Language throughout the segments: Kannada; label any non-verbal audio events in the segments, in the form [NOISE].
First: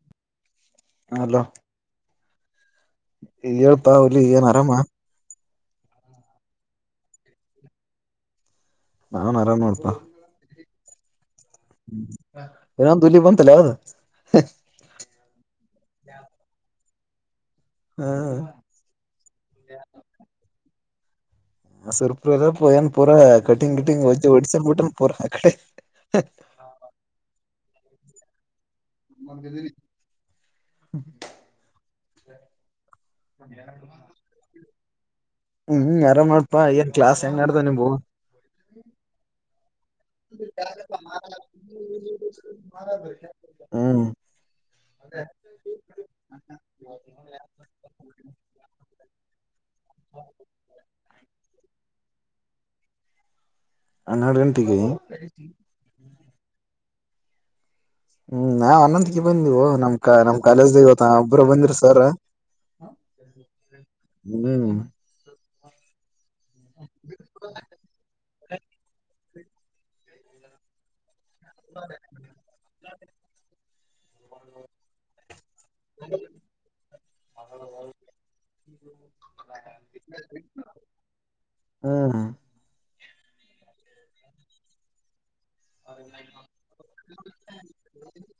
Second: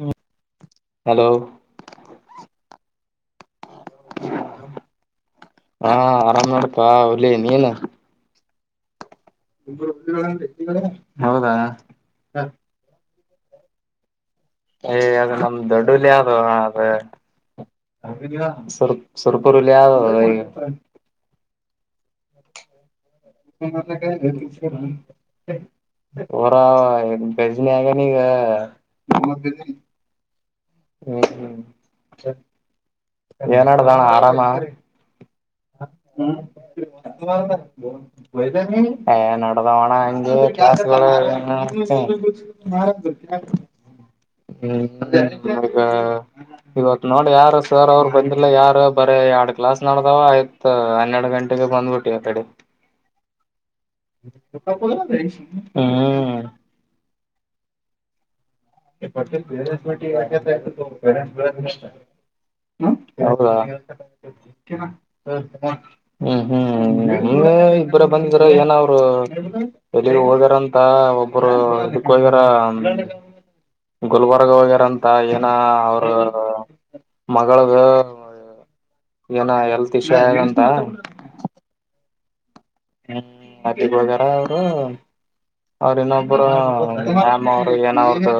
ಹ್ಮ ಹಲೋ. ಹೇಳ್ತಾ ಒಲ್ಲಿ ಏನ್ ಆರಾಮ. ಹಾ ಆರಾಮ್ ಮಾಡಪಾ ಒಲಿ ನೀಲ್ಲ. ನಾನ್ ಆರಾಮ್ ನೋಡ್ತ. [UNINTELLIGIBLE] ಇನ್ನಂದು ೂಲಿ ಬಂತಲ್ಲ ಹೌದು. ಏ ಅದ ನಮ್ದ ದೊಡ್ಡಲಿ ಅದು ಅದೆ. ಸರ್ ಸರಪುರುಲಾವ. ಆ ಸುರ್ಪರ ಎಲ್ಲೋಯನ್. ಪೂರ ಕಟಿಂಗ ಕಟಿಂಗ ಒ ಒಚನ್ ಬಟ್ಟನ್ ಪೂರ ಅ ಕಡೆ. ಗ ನೀಗ. ಹ್ಮ್ ಹ್ಮ್. ಏನಡುದಾನ ಆರಾಮ. ಹ್ಮ್ ಆರಾಮ್ ನೋಡ್ಪಾ ಏನ್ ಕ್ಲಾಸ್ ಹೆಂಗ್ ನಡ್ದ ನಿಂಬು ಹ್ಮ ನ. [UNINTELLIGIBLE] ಹ್ಮ್ ಹ್ಮ್ ಈಗ ಇವತ್ತು ನೋಡ ಯಾರು ಸರ್ ಅವ್ರು ಬಂದಿಲ್ಲ ಯಾರ ಬರ. ಎರಡ್ ಕ್ಲಾಸ್ ನಡ್ದಾವ ಆಯ್ತ್ ಹನ್ನೆರಡು ಗಂಟೆಗೆ ಬಂದ್ಬಿಟ್ಟಿ ರೆಡಿ. ಹನ್ನೆರಡು ಗಂಟೆಗೆ ಹಾ. ಹ್ಮ್ ನಾವ್ ಬಿ ಹನ್ನೊಂದಕ್ಕೆ ಬಂದವು ನಮ್ ಕ ಮಾಡಕ ನಮ್ ಕಾಲೇಜ್ದ ಇವತ್ತ ಒಬ್ಬ್ರ ಪ ಬಂದ್ರ ಬಷ್ಟ ಸರ್ ಹೌದಾ ಹ್ಮ್ ಹ್ಮ್ ಹ್ಮ್ ಇಬ್ಬರ ಬಂದ ಏನ ಅವರು ಎಲ್ಲಿಗ ಹೋಗ್ಯಾರಂತ ಒಬ್ಬರು ಇದಕ್ಕ ಹೋಗ್ಯಾರ ಗುಲ್ಬರ್ಗ ವಗರಂತ ನ ಅವರು ಮಗಳಗ ಏನ ಎಲ್ತಿ ಶಂತ ಹ್ಮ್ ಹ್ಮ್ ಅಲ್ಲಿ ಹೋಗಾರ ಅವರು ಅವ್ರ ಇನ್ನೊಬ್ಬರು ನಾಮ ಅವರು ಏನ ಅವ್ರ್ದ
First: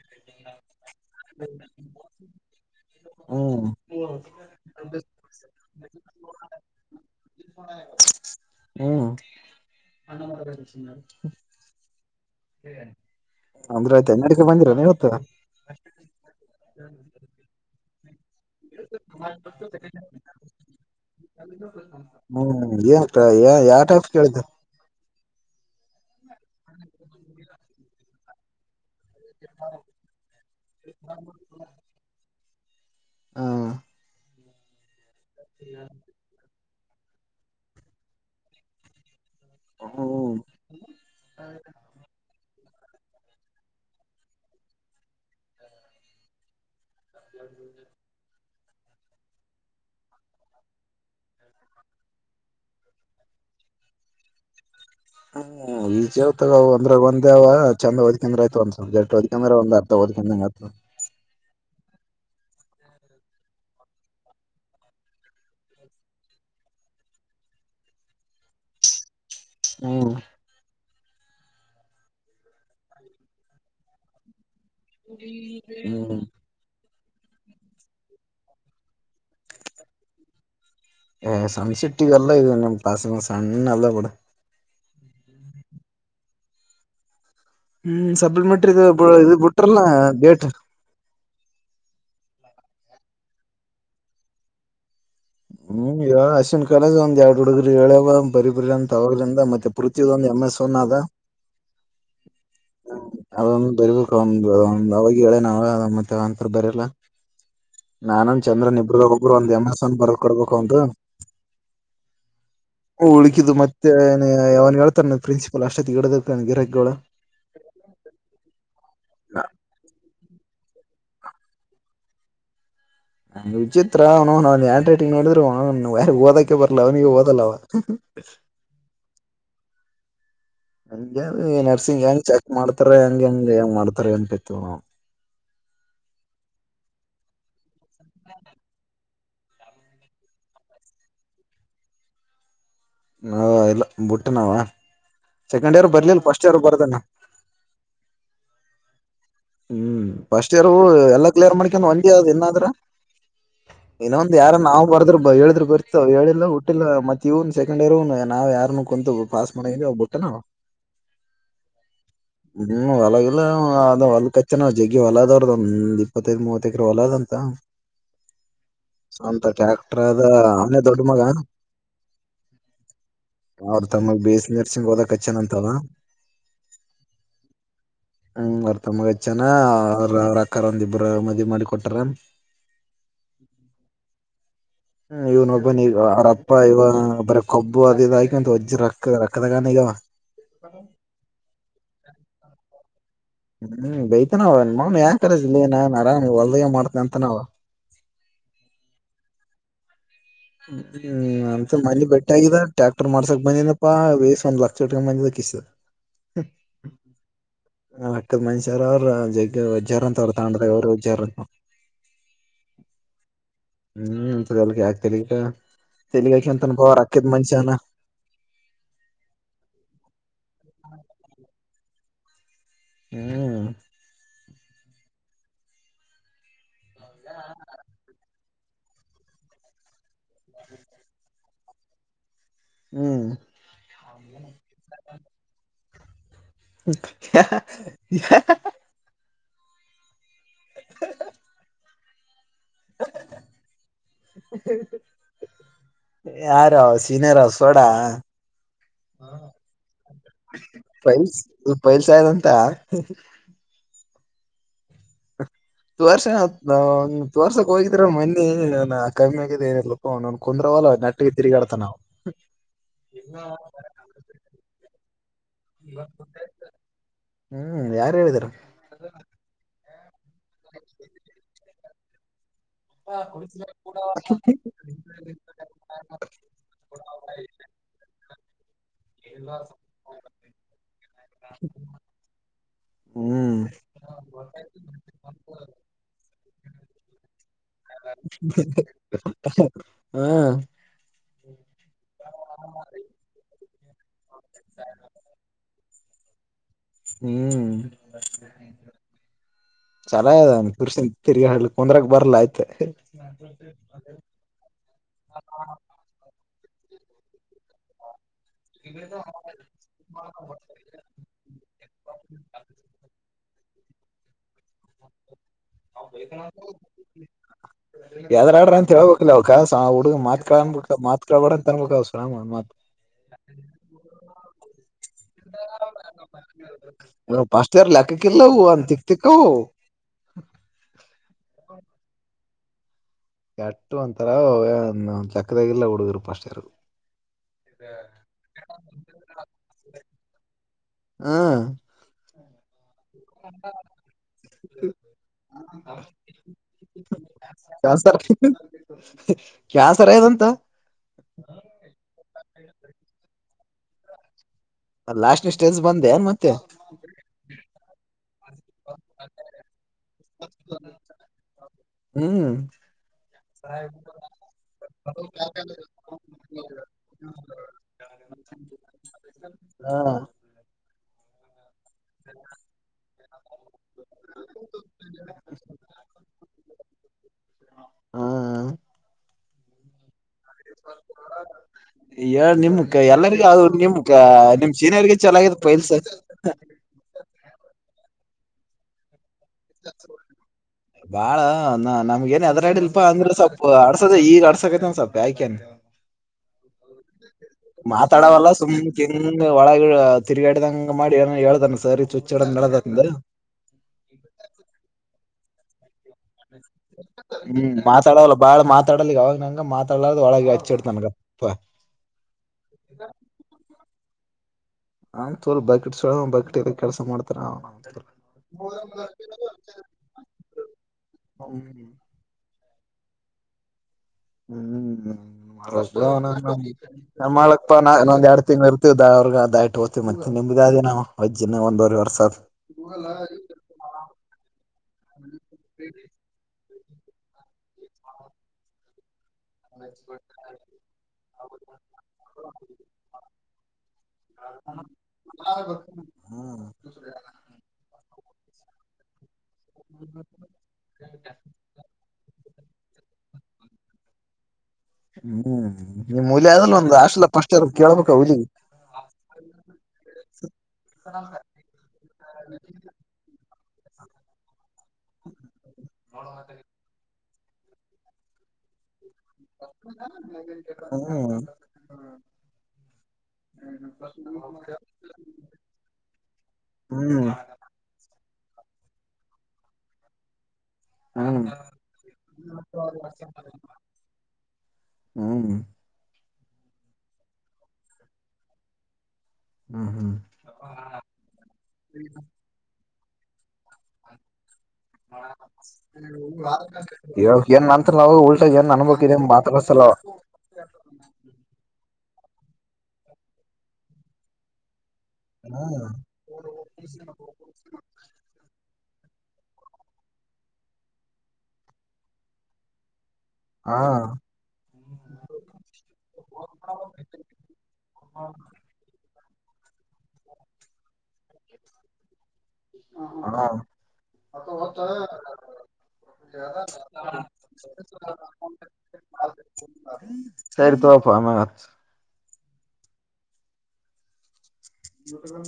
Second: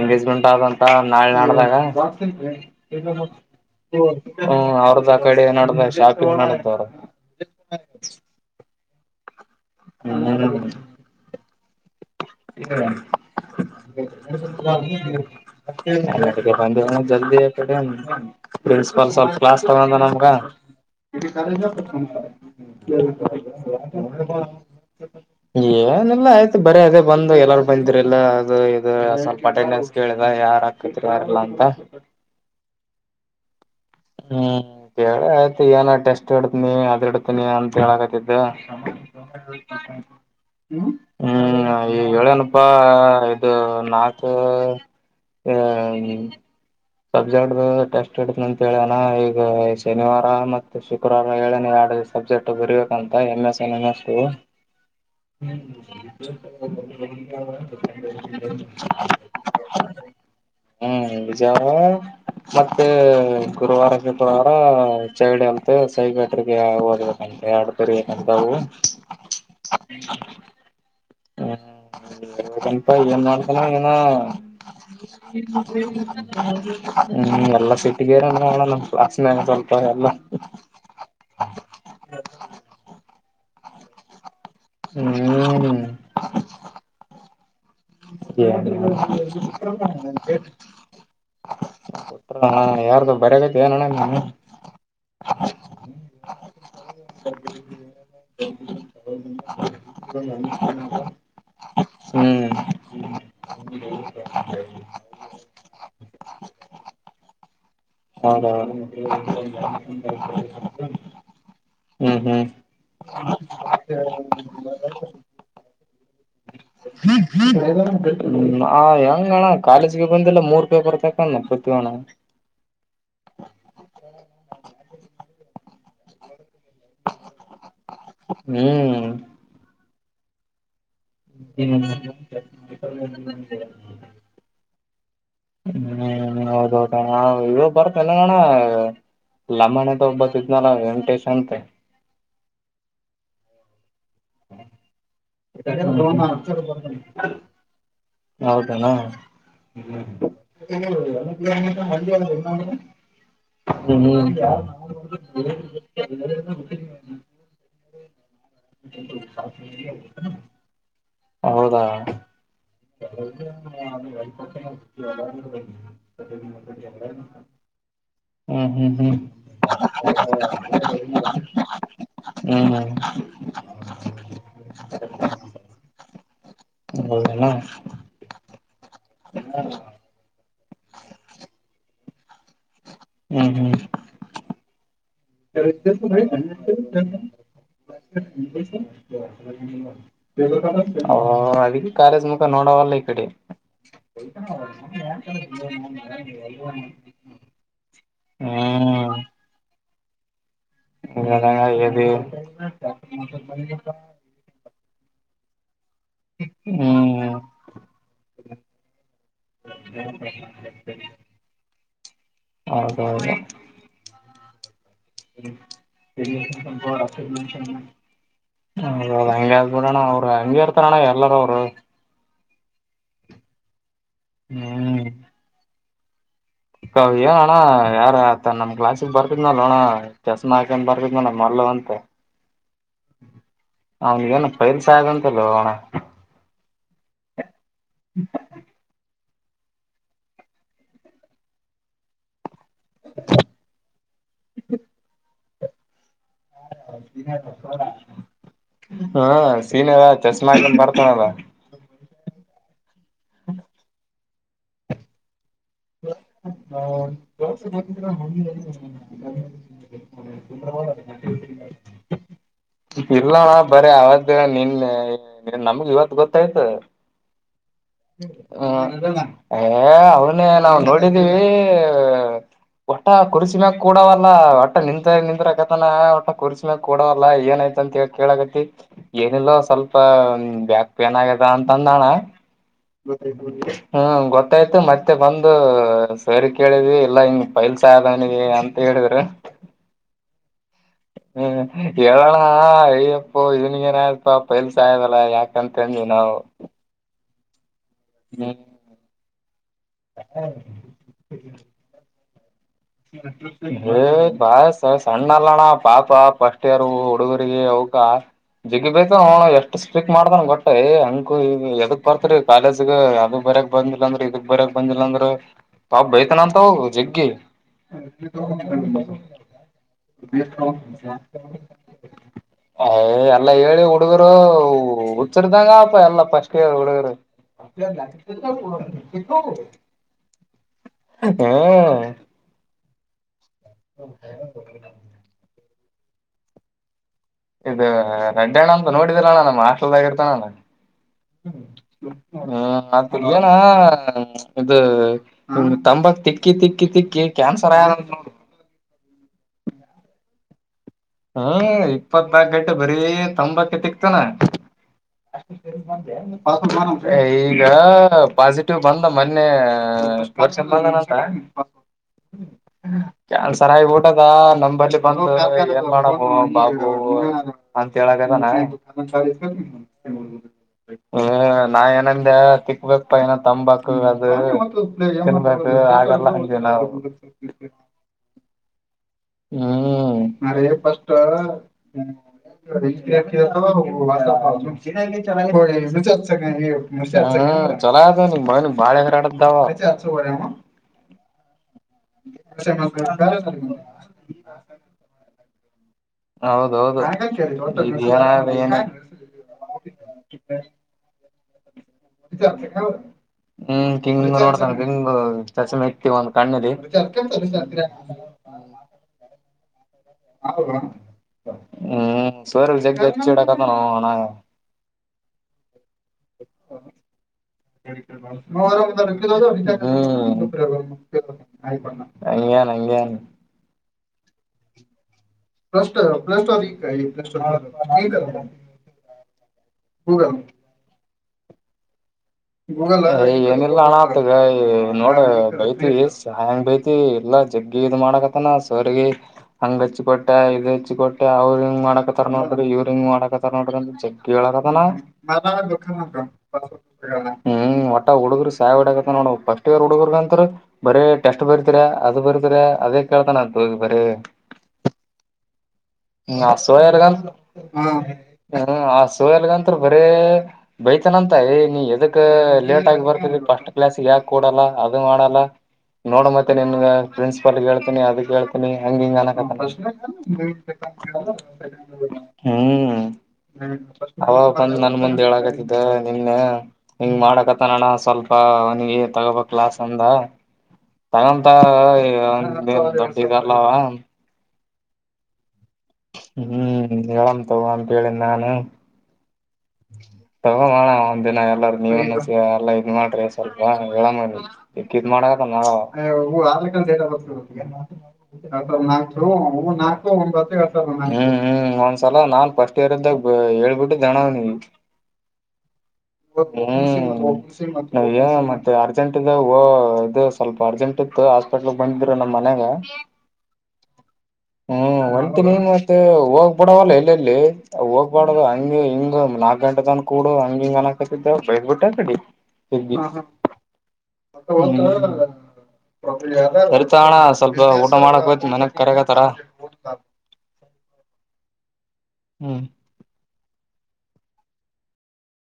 ಎಂಗೇಜ್ಮೆಂಟ್ ಆದಂತ ನಾಳೆ ನಡ್ದಾಗ ಹ್ಮ್ ಹ್ಮ್ ಅವ್ರದ ಕಡೆ ನಡ್ದ ಶಾಪಿಂಗ್ ಮಾಡತವ್ರ [INAUDIBLE] ಅ [UNINTELLIGIBLE] [INAUDIBLE] ಹನ್ನೆರಡಕ್ಕೆ ಬ ಬಂದಿರ ಇವತ್ತು ಜಲ್ದಿಕಡೆ ಪ್ರಿನ್ಸಿಪಾ ಸ್ವಲ್ಪ ಕ್ಲಾಸ್ ತಗೊಂಡ ನಮ್ಗ ಹ್ಮ್ ಏನ್ ಯಾವ ಟೈಪ್ ಕೇಳಿದ್ದ ಸ [UNINTELLIGIBLE] ಏನೆಲ್ಲ ಆಯ್ತು ಬರೀ ಅದೇ ಬಂದು ಎಲ್ಲಾರು ಬಂದ್ರ ಇಲ್ಲ ಅದು ಇದು ಸ್ವಲ್ಪ ಅಟೆಂಡನ್ಸ್ ಕೇಳಿಲ್ಲ ಯಾರ ಹಾಕತ್ರಿ ಯಾರೆಲ್ಲ ಅಂತ ಹ್ಮ್ ಹ್ಮ್ ಕೇಳ ಆಯ್ತು ಏನ ಟೆಸ್ಟ್ ಇಡ್ತನಿ ಅದ್ ಇಡತನಿ ಅಂತ ಹೇಳಕತಿದ್ದ ಹ್ಮ್ ಹ್ಮ್ ಈ ಹೇಳ ಅಪ್ಪ ಇದು ನಕ ಹ ಸಬ್ಜೆಕ್ಟ್ ಧೋ ಟೆಸ್ಟ್ ಕೇಳೋಣ ಈಗ ಶನಿವಾರ ಮತ್ತು ಶುಕ್ರವಾರ ಏಳನೇ ಎರಡ ಸಬ್ಜೆಕ್ಟ್ ಬರಬೇಕಂತ ಎಮ್ ಎಸ್ [UNINTELLIGIBLE] ನಷ್ಟು [UNINTELLIGIBLE] ಹ್ಮ್ ಈಜವತ ಒಂದ್ರಗ್ ಒಂದೇವ ಚಂದ್ ಹೊದ್ಕಂದ್ರ ಆಯ್ತು ಒಂದ್ ಜಟ್ ಹೊದಕಂದ್ರೆ ಒಂದ್ ಅರ್ಧದ [UNINTELLIGIBLE] ಕತ್ತ ಹ್ಮ್ ಜಾವ ಮತ್ತೆ ಗುರುವಾರ ಶುಕ್ರವಾರ ಚೌಡಿ ಅಲ್ತೆ ಸೈಗಟ್ರಿಗೆ ಓದ್ಬೇಕ ಎಡತರೆ ಎಂತವು [INAUDIBLE] ಹ [UNINTELLIGIBLE] ಹ್ಮ್ನಪ ಏನ್ ಮಾಡ್ತಾನ ಏನ ಹ್ಮ ಹ್ಮ್ ಎಲ್ಲಾ ಸಿಟಗೇರೆ ಹೇಳ ನಮ್ ಕ್ಲಾಸ್ ಮೇ ಸ್ವಲ್ಪ ಎಲ್ಲ ಸಣ್ಸೆಟ್ಟಿಗೆ ಎಲ್ಲ ಇದೆ ನಿಮ ಪಾಸ ಸಣ್ಣ ಎಲ್ಲ ಬಡ ಹ್ಮ್ ಹ್ಮ್ [INAUDIBLE] ಸಪ್ಲಿಮೆಂಟ್ರಿ ಇದು ಇದು ಬಿಟ್ರಲ್ಲ ಡೇಟ್ ಯಾರ್ದು ಬರಗತ ಏನಣ್ಣ ನೀ ಹ್ಮ್ ಇವ ಅ್ನ ಕಾಲೇಜ ಒಂದ್ ಎರಡ್ ಹುಡುಗರು ಹೇಳ್ಯವ ಬರಿೀ ಬರಿ ಅಂತ ತಗದ್ರಿಂದ ಮತ್ತೆ ಪೃಥ್ವಿದ ಒಂದ್ ಎಂ ಎಸ್ ಒನ್ ಅದ ಹ ಹ್ಮ್ ಅದ ಬರ್ಬೇಕು ಒ ಅವಾಗ ಹೇಳೇ ನಾವ ಮತ್ತೆಂತರ ಬರಲ್ಲ ನಾನನ್ ಚಂದ್ರನ್ ಹೌದೌದು ಇಬ್ರಾಗ ಒಬ್ಬರು ಒಂದ್ ಎಮೆಸಾನ್ ಬರದ ಕೊಡ್ಬೇಕ ಅವಂ ಹ ಹ್ಮ್ ಹ್ಮ್ ಉಳಕಿದ್ದು ಮತ್ತೆ ಯ ಅವನ್ ಹೇಳ್ತಾನ ಪ್ರಿನ್ಸಿಪಲ್ ಅಷ್ಟೊತ್ತ ಗಿಡದನ್ ಗಿರ ಹೆಂಗಣ ಕಾಲೇಜ್ಗೆ ಬಂದಲ್ಲ ಮೂರ್ ಪರತಂದ ಪತಣ ನಂಗ ವಿಚಿತ್ರ ಅವನು ನ ಹಂಡ್ ರೈಟಿಂಗ್ ನೋಿದ್ರೆ ಅವ ಓದಕಕ್ಕೆ ಬರ್ಲ್ಲ ಅವನಿಗೆ ಓದಲ್ಲ ಅವ ಹ್ಮ್ ಹಂಗೆ ಅ ಈ ಹ್ಮ್ ನರ್ಸಿಂಗ್ ಹೆಂಗ ಚೆಕ್ ಮಾಡ್ತಾರ ಹೆಂಗ ಹೆಂಗ್ ಹೆಂಗ್ ಮಾಡ್ತಾರ ಅಂತಿತ್ತು ಹ್ಮ್ ಹೌದೌಟಾ ನಾ ಇೋ ಬರತಲ್ಲ ನಾನ ಲಮ್ಮಣೆ ಅಂತ ಒಬ್ಬ ಇದ್ನಲ್ಲ ವೆಂಕಟೇಶ್ ಅಂತ ನಾವ ಇಲ್ಲ ಬುಟ್ಟ ನಾವ ಛೆಕೆಂಡ್ ಇಯರ್ ಬರ್ಲಿಲ್ಲ ಫಸ್ಟ್ ಇಯರ್ ಬರ್ದನ. ಹೌದನ. ಹ್ಮ ಫಸ್ಟ್ ಇಯರ್ ಎಲ್ಲಾ ಕ್ಲಿಯರ್ ಮಾಡ್ಕೊಂಡ ಹೊಂಟಿ ಅದ ಇನ್ನಾದ್ರ ಹ್ಮ್ ಹ್ಮ್ ಇನ್ನೊಂದ ಯಾರ ನಾವು ಬರ್ದ್ರರು ಹೇಳಿದ್ರರು ಬರ್ತವ ಹೇಳಿಲ್ಲ ಹುಟ್ಟಿಲ್ಲ ಮತ್ತ ಇವನ್ ಸೆಕೆಂಡ್ ಇಯರ್ ಏ ನಾವ ಯಾರನ್ನು ಕುಂತ ಪಾಸ್ ಮಾಡಗಿಲಾ ಬಿಟ್ಟಿವ ನಾವು ಹೌದಾ. ಹ್ಮ ಹೊಲಗಲ್ಲ ಅದ ಹೊಲ ಕಚ್ಚನ ಜಗ್ಗಿ ಹೊಲದವ್ರದ ಒಂದ್ ಇಪ್ಪತ್ತೈದ್ ಮೂವತ್ತ ಎಕ್ರ ಹೊಲದಂತ. ಹ್ಮ್ ಹ್ಮ್ ಹ್ಮ್ ಸ್ವಂತ ಟ್ಯಾಕ್ಟರ್ ಅದ ಅವನೇ ದೊಡ್ಡ ಮಗ. ಹ್ಮ್ ಅವ್ರ ತಮ್ಮ ಬಿ ಎಸ್ ನರ್ಸಿಂಗ್ ಓದಕ ಹಚ್ಚನ ಆವಾ ಹೌದನ. ಹ್ಮ ಅವರ್ ತಮ್ಮಗಚ್ಚನ ಅವ ಅವ್ರ ಅಕ್ಕ ಒಂದಿಬ್ಬರ ಮದ್ವಿ ಮಾಡಿ ಕೊಟಾರ. ಹ್ಮ ಹ್ಮ. [UNINTELLIGIBLE] [UNINTELLIGIBLE] ಹ್ಮ್ ಇವ್ನೊಬ್ಬನ್ ಈಗ ಅವ್ರ ಅಪ್ಪ ಇವ ಬರ ಕೊಬ್ಬು ಅದ ಇದ ಹಾಕಂತ ವಜ್ಜಿ ರೊಕ್ಕ ರೊಕ್ಕದಾಗನ ಈಗವ ಆ ಅದಕ್ಕೆ ಕಾಲೇಜ್ ಮುಖ ನೋಡವಲ್ಲ. ಕಡೆ ಹ್ಮ ಬೈತನಾವ ಮಾ ಯಾ ಕಾಲೇಜ್ ಲೇ ಇಲ್ಲಿ ನಾನ್ ಆರಾಮ ಹೊಲ್ದ ಮಾಡ್ತೇ ಅಂತನವ. ಹ್ಮ. ಹ್ಮ ಅಂತ ಮನ್ನಿ ಬೆಟ್ಟ ಆಗಿದ ಟ್ಯಾಕ್ಟರ್ ಮಾಡ್ಸಾಕ ಬಂದನಪ್ಪಾ ಬೇಯಸ್ ಒಂದ ಲಕ್ಷ ಇಟ್ಟ ಕೊಟ್ಟ ಮಂದದ ಕಸಿ ಹ್ಮ. ನಾ ಹಕ್ಕ ಮನುಷ್ಯಾರ ಅವ್ರ ಜಗ್ಜರ್ ಅಂತ ಅವ್ರ ತಾಂಡ ಅವರುಜ್ಜಾರ ಅಂತ. ಹೌದೌದ. ಹ್ಮ್ ಯಾಕ ತೆಗ ತೆಲೀಗಕಂತನ ಬ ಅಕ್ಕದ ಮನ್ಷಾನ ಹೌದು ಹಗೆ ಆದ್ಬಿಡಣ್ಣ ಅವರು ಹಂಗ ಇರ್ತಾರಣ್ಣ ಎಲ್ಲಾರ ಅವ್ರು ಹ್ಮ. ಹ್ಮ. ಕ ಏನ ಅಣ್ಣ ಯಾರ ಆ ನಮ್ ಕ್ಲಾಸಿಗ ಬರ್ತ್ನಲ ಅಣ್ಣ ಚಸ್ಮಾ ಹಾಕನ್ ಬರ್ತಿದ್ನಣ. ಮಲ್ಲವಂತ ಹ್ಮ್ ಅವನಿಗೇನು ಪೈಲ್ಸ ಆಗಂತ. ಲ್ಲೋ ಅನ [UNINTELLIGIBLE] [INAUDIBLE] ಯಾರು ಸೀನರ ಸೋಡ ಹಾ ಸೀನರ ಚೆಸ್ಮಾ ಹಾಕೊಂಡ ಬರ್ತಾನಲ್ಲ. ಷಂತ [UNINTELLIGIBLE] ತೋರ್ಸಕ ಹೋಗಿದ್ರ ಮೊನ್ನಿ ನ ಕಮ್ಮಿ ಆಗಿದ ಏನಿದಲ್ ಕುಂದ್ರವಲ್ಲ ನೆಟ್ಟಗ ತಿರುಗಾಡ್ತ ಆವಾ ಇರ್ಲಣ ಬರೀ ಅವತ್ ನಿನ್ನ ನಮಗ ಇವತ ಗೊತ್ತಾಯ್ತ. ಹ್ಮ್ ಯಾರು ಹೇಳಿದಾರ ಏ ಅವನ್ನೇ ನಾವ ನೋಡಿದ್ದೀವಿ. ಒಟ್ಟ ಕುರ್ಸಿ ಮ್ಯಾಗ ಕೂಡವಲ್ಲ ಒಟ್ಟ ನಿಂತ ನಿಂದ್ರಕತಾನ ಒಟ ಕುರ್ಸಿ ಮ್ಯಾಗ ಕೂಡವಲ್ಲಾ ಏನಯ್ ಅಂತ ಕೇಳಕತಿ ಏನಿಲ್ಲ ಸ್ವಲ್ಪ ಬ್ಯಾಕ್ ಪೇನ್ ಆಗ್ಯದ ಅಂತಂದಳ ಹ್ಮ್ ಹ್ಮ ಗೊತ್ತಾಯ್ತ ಮತ್ತೆ ಬಂದು ಸರಿ ಕೇಳಿವಿ ಇಲ್ಲಾ ಹಿಂಗ ಪೈಲ್ಸ ವನಿಗ ಅಂತ ಹೇಳಿದ್ರ. ಹಾ ಹ್ಮ ಹೇಳಣ ಅಯ್ಯಪ್ಪೋ ಇವನಿಗ ಏನಾಯ್ತ ಪೈಲ್ಸ ಆಯದಲ್ಲ ಯಕಂತ ಹೆಂಗ ನಾವ ಹ್ಮ. ಹ [INAUDIBLE] ಚಲ ಇದರ್ಸನ್ ತಿರ್ಗಿ ಹಡ್ ಕುಂದ್ರಕ ಬರ್ಲ್ಲ ಆಯ್ತ. ಸಣ್ಣ ಅಲ್ಲಣ್ಣ ಪಾಪ ಫಸ್ಟ್ ಇರ್ ಹುಡುಗರಿಗೆ ಅವಕ ಜಿಗಿ ಬೇಕು ಅವ ಎಷ್ಟ್ ಸ್ಟ್ರಿಕ್ ಮಾಡ್ದನ್ ಗಟ್ಟೈ ಹಂಗ ಈ ಎದಕ್ ಬರ್ತ್ರಿ ಕಾಲೇಜಗ ಅದಕ್ ಬರಕ್ ಬಂದಿಲ್ಲ ಅಂದ್ರೆ ಇದಕ್ ಬರಕ್ ಬಂದಿಲ್ಲ ಅಂದ್ರ ಪಾಪ ಬೈತಾನ ಅಂತವು ಜಗ್ಗಿ ಯ್ದ್ರ ಆಡ್ರ ಅಂತ ಹೇಳ್ಬೇಕಕ್ಲ್ಲ ಅವ್ಕಾ ಹುಡುಗ ಮಾತ್ ಕಡ ಮಾತ್ಬಡಂತ ಅನ್ಬೇಕ ಅವಸ ಅಯ ಅಲ್ಲ ಹೇಳಿ ಹುಡುಗರು ಹುಚ್ಚಿಡಿದವಪ್ಪ ಯಲ್ಲ ಫಸ್ಟ್ ಇಯರ್ ಹಡುಗರು ಫಸ್ಟ್ ಇಯರ್ ಲೆಕ್ಕಕ್ಕಿಲ್ಲ ಅವು ಅಂತ ತಿಕ್ ತಿಕ್ಕವು ಹಾ ಕಟ್ಟ ಒಂತರ [UNINTELLIGIBLE] ಹಡುಗರು ಪಸ್ರ್ ಇದು ರೆಡ್ ಅಣ್ಣ ಅಂತ ನೋಡಿದರ ಅಣ್ಣ ನಮ್ಮ್ ಆಸ್ಟಲ್ದಾಗಿರ್ತಾನ ಅಲ್ಲ ಹ್ಮ ಹ್ಮ್ ಏನ ಇದು ತಂಬಾಕ್ ತಿಕ್ಕಿ ತಿಕ್ಕಿ ತಿಕ್ಕಿ ಕ್ಯಾನ್ಸರ್ ಆಯ ಕ್ಯಾನ್ಸಲ್ ಆಗಿದೆ ಅಂತ ಹ್ಮ್ ಇಪ್ಪತ್ನಾಕ ಗಂಟೆ ಬರೀ ತಂಬಾಕ ತಿಕ್ತಾನ ಅಲ್ಲ ಈಗ ಪಾಸಿಟಿವ್ ಬಂದ ಮೊನ್ನೆ ವರ್ಷ [UNINTELLIGIBLE] ಹ್ಮ್ ಕನ್ಸರ್ ಆಗ್ಬಿಟ್ಟರಾ ನಂಬಲ್ಲಿ ಬಂದು ಹ ಬಾಬೂ ಅಂತಳಾಗಲ್ಲ ನ ಹಾ ಹ್ಮ ನಾ ಏನಂದೆ ತಿಕ್ಬೇಕಕ್ ಪ ಏನ ತಂಬಬು ಅದು ತಿನ್ಬೇಕು ಆಲ್ಲ ಹ ಹ್ಮ ಹ ಹ್ಮ್ ಹೇಳ ನಿಮ್ ಎಲ್ಲರಿಗ ಅದು ನಿಮ್ ನಿಮ್ ಸೀನಿಯರ್ಗೆ [UNINTELLIGIBLE] ಚಲಾಗಿದೆ ಪೈಲ್ಸ್ [UNINTELLIGIBLE] ಬಾಳ ನ ನಮ್ಗ ಏನ್ ಅದ್ರ ಆಡಿ ಇಲ್ಪ ಅಂದ್ರೆ ಸ್ವಲ್ಪ ಅಡ್ಸದ ಈಗ ಅಡ್ಸಕೇಂದ ಸ್ಲ್ಪ ಯಾಕೇನ್ ಹೌದು ಮಾತಾಡವಲ್ಲ ಸುಮ್ ಕಿಂಗ್ ಹ ಒಳಗ ತಿರ್ಗಾಡಿದಂಗ ಮಾಡಿ ಹೌದು ಏನ ಹೇಳ್ದನ್ ಸರಿ ಚುಚ್ಚಿಡ ನಡದತ್ಂದ ಹ್ಮ್ ಕಿಂಗ್ ನೋಡ್ತ ಕಿಂಗ್ ಚಚಮ ಒಂದು ಕಣ್ಣಲ್ಲಿ ಹ್ಮ್ ಮಾತಾಡವಲ್ಲ ಬಾಳ ಮಾತಾಡಲ್ಲ ಈಗ ಅವಾಗ ನಂಗ ಮಾತಾಡಲಾರ್ದ ಒಳಗೆ ಹಚ್ಚಿಡ್ ನನ್ಗ ಹ್ಮ್ ಸೋರಲ್ ಜೆಡಕತಾನ ಹಣಾ ಹ ಚೋಲ್ ಬಕಟ್ ಸ ಬಕೆಟ್ ಕೆಲಸ ಮಾಡ್ತಾರ ಹ್ಮ್ [INAUDIBLE] ನಗೆನು ಹ್ಮ್ [UNINTELLIGIBLE] ಎರಡ್ ತಿಂಗ್ಳ ಇರ್ತವಿ ಅವ್ರಗ ಅದ ಆ ಇಟ್ ಹಓ್ತವಿ ಮತ್ತ ಒಮಗ ಅ ನಾವು ವಜ್ಜನ ಒಂದವರೆ ವರ್ಷ ಏನಿಲ್ಲ ಹಣ ಆತಗ ನೋಡ ಬೈತ್ ಹೆಯಾಂಗ ಬೈತ್ ಎಲ್ಲಾ ಜಗ್ಗಿ ಹೆನ್ ಮಾಡಕತ್ತನ ಸರ್ ಗೆ ಹಂಗ್ ಹಚ್ ಕೊಟ್ಟೆ ಇದ್ ಹಚ್ಚಕೊಟ್ಟೆ ಅವ್ರ ಹಂಗ ಮಾಡಾಕತ ನೋಡ್ರಿ ಇವ್ರ ಹಿಂಗ ಮಾಡಾಕಾರ ನೋಡ್ರಿ ಅ [UNINTELLIGIBLE] ಹುಡುಗ್ರರು ಸಾವಿಡಕತ್ತ ನೋಡ ಫಸ್ಟ್ ಇಯರ್ ಹುಡುಗರ್ಗ ಅಂತ್ರ ಬರೇ ಟೆಸ್ಟ್ ಬರಿತೀರ ಅದು ಬರ್ತೀರಿ ಅದೇ ಕೇಳ್ತಾನಂತೋಬರಿ ಹ್ಮ್ ನಿಮ್ ಹುಲಿ ಅಸೋ ಅದಲ್ಲ ಒಂದ್ ಎಲ್ಲಗ ಆಷ್ಟಲ ಫಸ್ಟ್ ಹ್ಮ ಕೇಳ್ಬೇಕ ಹುಲಿ ಅಸೋ ಎಲ್ಲಗಂತ ಬರೇ ಬೈತಾನಂತ ನೀ ಎದಕ್ ಲೇಟ್ ಆಗಿ ಬರ್ತದ ಫಸ್ಟ್ ಕ್ಲಾಸ್ ಯಾಕ ಕ ಕೊಡಲ್ಲ ಅದು ಮಾಡಲ್ಲ ನೋಡ ಮತ್ತೆ ನಿನ್ ಪ್ರಿನ್ಸಿಪಲ್ ಹೇಳ್ತೀನಿ ಅದ ಕೇಳ್ತೀನಿ ಹಂಗ ಹಂಗ ಹ್ಮ್ ಹ್ಮ್ ಹ್ಮ ಅವ ಬಂದ್ ನನ್ ಮುಂದೆ ಹೇಳಕತಿದ್ದ ನಿನ್ನೆ ಹಿಂಗ್ ಹ್ಮ್ ಮಾಡಕತ್ತನಣ ಸ್ವಲ್ಪ ಅವನಿಗೆ ತೊಗೋಬಕ್ ಕ್ಲಾಸ್ ಅಂದ. ತೊಗಮ್ ಹ್ಮ್ ತೊಗೊ [UNINTELLIGIBLE] ಹ್ಮ್. ಹ್ಮ್ ಹೇಳಮ್ಮ ತಗೋ ಅಂತ ಹೇಳೀನಿ ನಾನು. ಹ್ಮ್ ಹ್ಮ್ ತಗೋಮ್ಮ ಒಂದ ದಿನ ಎಲ್ಲಾರ ನೀವೇ ಎಲ್ಲ ಇದ ಮಾಡ್ರಿ. ಇವಾಗ ಏನ್ ನಂತ್ರ ನಾವ ಉಲ್ಟಾಗ ಏನ್ ಅನ್ಬೇಕಿದೆ ಮಾತಾಡಸಲ [UNINTELLIGIBLE] ಹ್ಮ್ ಹ್ಮ್. ಸಲ ನಾನ್ ಫಸ್ಟ್ ಇಯರ್ ಇದ್ದಗ ಹೇಳ್ಬಿತಿದ್ದೆ ಅಣ್ಣ ಅವನಿಗಿ. ಹ್ಮ್ ಹ್ಮ್ [UNINTELLIGIBLE] ಇ ಅರ್ಜೆಂಟ್ ಇ ಇದ ಇದು ಸ್ವಲ್ಪ ಅರ್ಜೆಂಟ್ ಇತ್ತ ಹಾಸ್ಪಿಟ್ಲ್ ಬಂದಿದ್ರು ನಮ್ಮ್ ಮನೆಗಾ. ಹಾ, ಹ್ಮ. ಅಂತೀನಿ ಮತ್ತೆ ಹೋಗ್ಬಕಬಿಡುವಲ್ಲ ಎಲ್ಲೆಲ್ಲಿ ಹೋಗ್ಬಡದು ಹಂಗ ಹಿಂಗ. ನಾಕ್ ಗಂಟೆ ತನ್ ಕೂಡು ಹಂಗ ಹಂಗ ಅನಕತಿದ್ದ ಬೈದ ಬಿಟ್ಯಾ ಅಕ್ಡೀ ಜಗ್ಗಿ. ಹ್ಮ್. ಹಾ ಸರಿ, ಊಟ ಮಾಡಕ್ ಹೋಯ್ತಿ ಮನ್ಯಾಗ ಕರಗತಾರ ಸರಿ ತೋಗಪ ಆಮೇಲ್ ಹಚ್ಚ. ಹ್ಮ್. [INAUDIBLE]